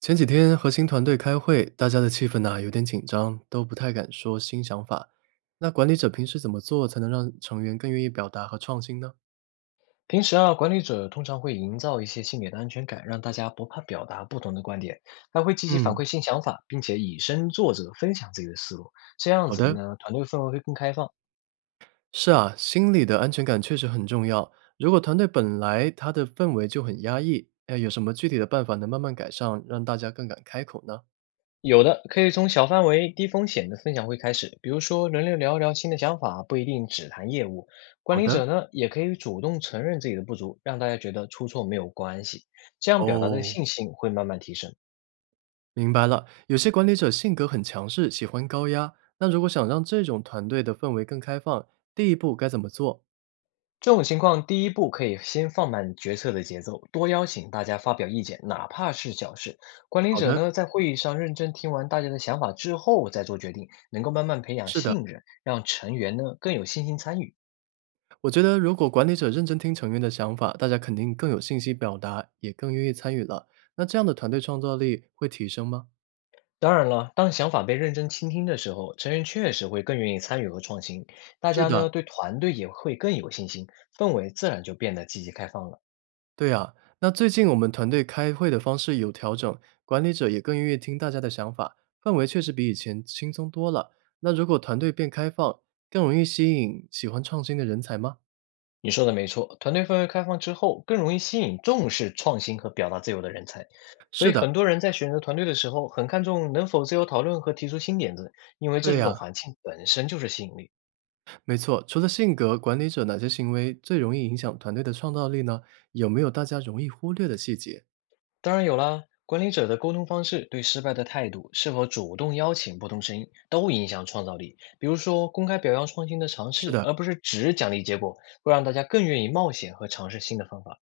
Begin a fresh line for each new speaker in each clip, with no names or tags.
前几天核心团队开会，大家的气氛呢有点紧张，都不太敢说新想法。那管理者平时怎么做才能让成员更愿意表达和创新呢？
平时啊，管理者通常会营造一些心理的安全感，让大家不怕表达不同的观点，还会积极反
嗯，
馈新想法，并且以身作则分享自己的思路。这样
好
子
的，
呢，团队氛围会更开放。
是啊，心理的安全感确实很重要。如果团队本来它的氛围就很压抑，哎，有什么具体的办法能慢慢改善，让大家更敢开口呢？
有的可以从小范围、低风险的分享会开始，比如说轮流聊一聊新的想法，不一定只谈业务。管
好
理
的，
者呢，也可以主动承认自己的不足，让大家觉得出错没有关系，这样表达的
哦，
信心会慢慢提升。
明白了，有些管理者性格很强势，喜欢高压。那如果想让这种团队的氛围更开放，第一步该怎么做？
这种情况，第一步可以先放慢决策的节奏，多邀请大家发表意见，哪怕是小事。管理
好
者
的，
呢，在会议上认真听完大家的想法之后再做决定，能够慢慢培养
是的。
信任，让成员呢更有信心参与。
我觉得，如果管理者认真听成员的想法，大家肯定更有信息表达，也更愿意参与了。那这样的团队创造力会提升吗？
当然了，当想法被认真倾听的时候，成员确实会更愿意参与和创新，大
是
家呢
的，
对团队也会更有信心，氛围自然就变得积极开放了。
对啊。那最近我们团队开会的方式有调整，管理者也更愿意听大家的想法，氛围确实比以前轻松多了。那如果团队变开放，更容易吸引喜欢创新的人才吗？
你说的没错，团队氛围开放之后，更容易吸引重视创新和表达自由的人才。所
是
以
的，
很多人在选择团队的时候，很看重能否自由讨论和提出新点子，因为
对
这种
呀，
环境本身就是吸引力。
没错。除了性格，管理者哪些行为最容易影响团队的创造力呢？有没有大家容易忽略的细节？
当然有啦，管理者的沟通方式、对失败的态度、是否主动邀请不同声音，都影响创造力。比如说，公开表扬创新的尝
是
试，
的，
而不是只奖励结果，会让大家更愿意冒险和尝试新的方法。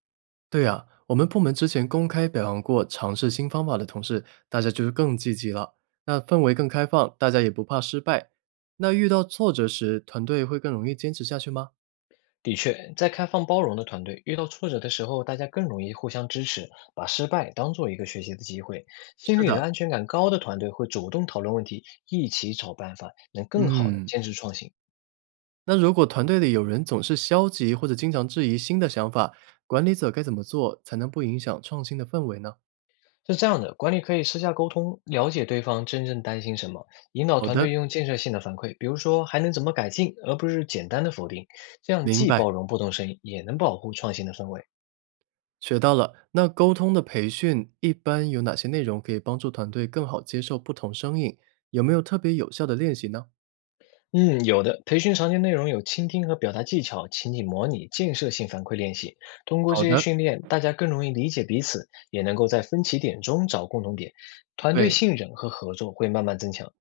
对呀，我们部门之前公开表扬过尝试新方法的同事，大家就是更积极了。那氛围更开放，大家也不怕失败。那遇到挫折时，团队会更容易坚持下去吗？
的确，在开放包容的团队，遇到挫折的时候，大家更容易互相支持，把失败当做一个学习的机会。心
是
理的
的，
安全感高的团队会主动讨论问题，一起找办法，能更好的
嗯。
坚持创新。
那如果团队里有人总是消极或者经常质疑新的想法，管理者该怎么做才能不影响创新的氛围呢？
是这样的，管理可以私下沟通，了解对方真正担心什么，引导
好
团
的，
队用建设性的反馈，比如说还能怎么改进，而不是简单的否定。这样
明
既
白，
包容不同声音，也能保护创新的氛围。
学到了。那沟通的培训一般有哪些内容可以帮助团队更好接受不同声音？有没有特别有效的练习呢？
嗯，有的。培训常见内容有倾听和表达技巧、情景模拟、建设性反馈练习。通过
好
这些
的，
训练，大家更容易理解彼此，也能够在分歧点中找共同点，团队
对，
信任和合作会慢慢增强。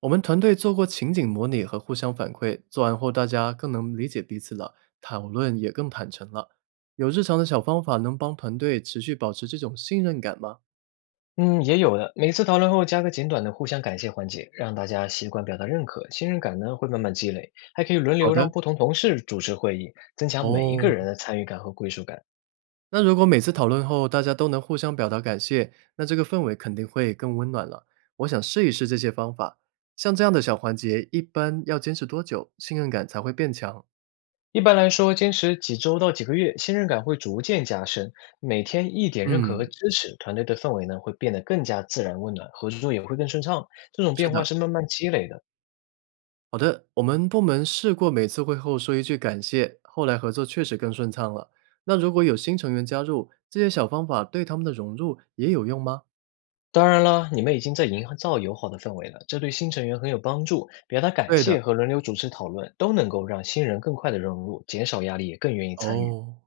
我们团队做过情景模拟和互相反馈，做完后大家更能理解彼此了，讨论也更坦诚了。有日常的小方法能帮团队持续保持这种信任感吗？
嗯，也有的。每次讨论后加个简短的互相感谢环节，让大家习惯表达认可，信任感呢会慢慢积累。还可以轮
好
流
的，
让不同同事主持会议，增强每一个
哦，
人的参与感和归属感。
那如果每次讨论后大家都能互相表达感谢，那这个氛围肯定会更温暖了。我想试一试这些方法，像这样的小环节，一般要坚持多久，信任感才会变强？
一般来说，坚持几周到几个月，信任感会逐渐加深。每天一点认可和
嗯，
支持，团队的氛围呢会变得更加自然温暖，合作也会更顺畅。这种
是
变化
的。
是慢慢积累的。
好的，我们部门试过每次会后说一句感谢，后来合作确实更顺畅了。那如果有新成员加入，这些小方法对他们的融入也有用吗？
当然了，你们已经在营造友好的氛围了，这对新成员很有帮助。表达感
对的，
谢和轮流主持讨论，都能够让新人更快的融入，减少压力，也更愿意参与。
哦，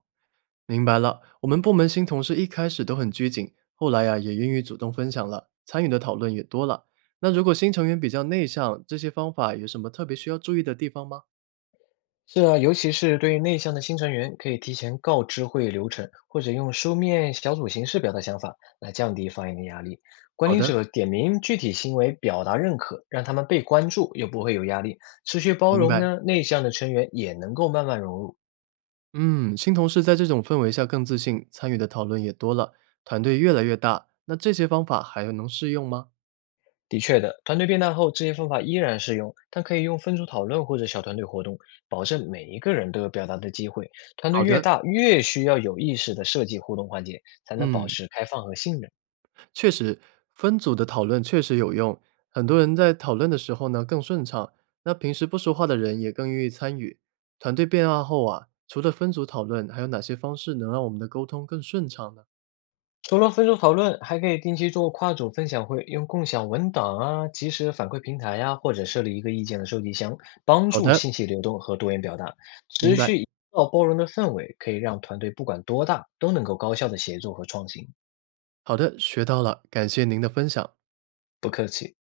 明白了。我们部门新同事一开始都很拘谨，后来呀、也愿意主动分享了，参与的讨论也多了。那如果新成员比较内向，这些方法有什么特别需要注意的地方吗？
是啊，尤其是对于内向的新成员，可以提前告知会议流程，或者用书面小组形式表达想法，来降低发言的压力。管
好
理
的，
者点名具体行为表达认可，让他们被关注又不会有压力。持续包
明
容
白。
呢，内向的成员也能够慢慢融入。
嗯，新同事在这种氛围下更自信，参与的讨论也多了，团队越来越大。那这些方法还能适用吗？
的确的，团队变大后，这些方法依然适用，但可以用分组讨论或者小团队活动，保证每一个人都有表达的机会。团队
好
越
的，
大，越需要有意识的设计互动环节，才能保
嗯，
持开放和信任。
确实，分组的讨论确实有用，很多人在讨论的时候呢更顺畅，那平时不说话的人也更愿意参与。团队变大后啊，除了分组讨论，还有哪些方式能让我们的沟通更顺畅呢？
除了分组讨论，还可以定期做跨组分享会，用共享文档啊、及时反馈平台呀、或者设立一个意见的收集箱，帮
好
助
的，
信息流动和多元表达。
明
持
白，
续营造包容的氛围，可以让团队不管多大，都能够高效的协作和创新。
好的，学到了，感谢您的分享。
不客气。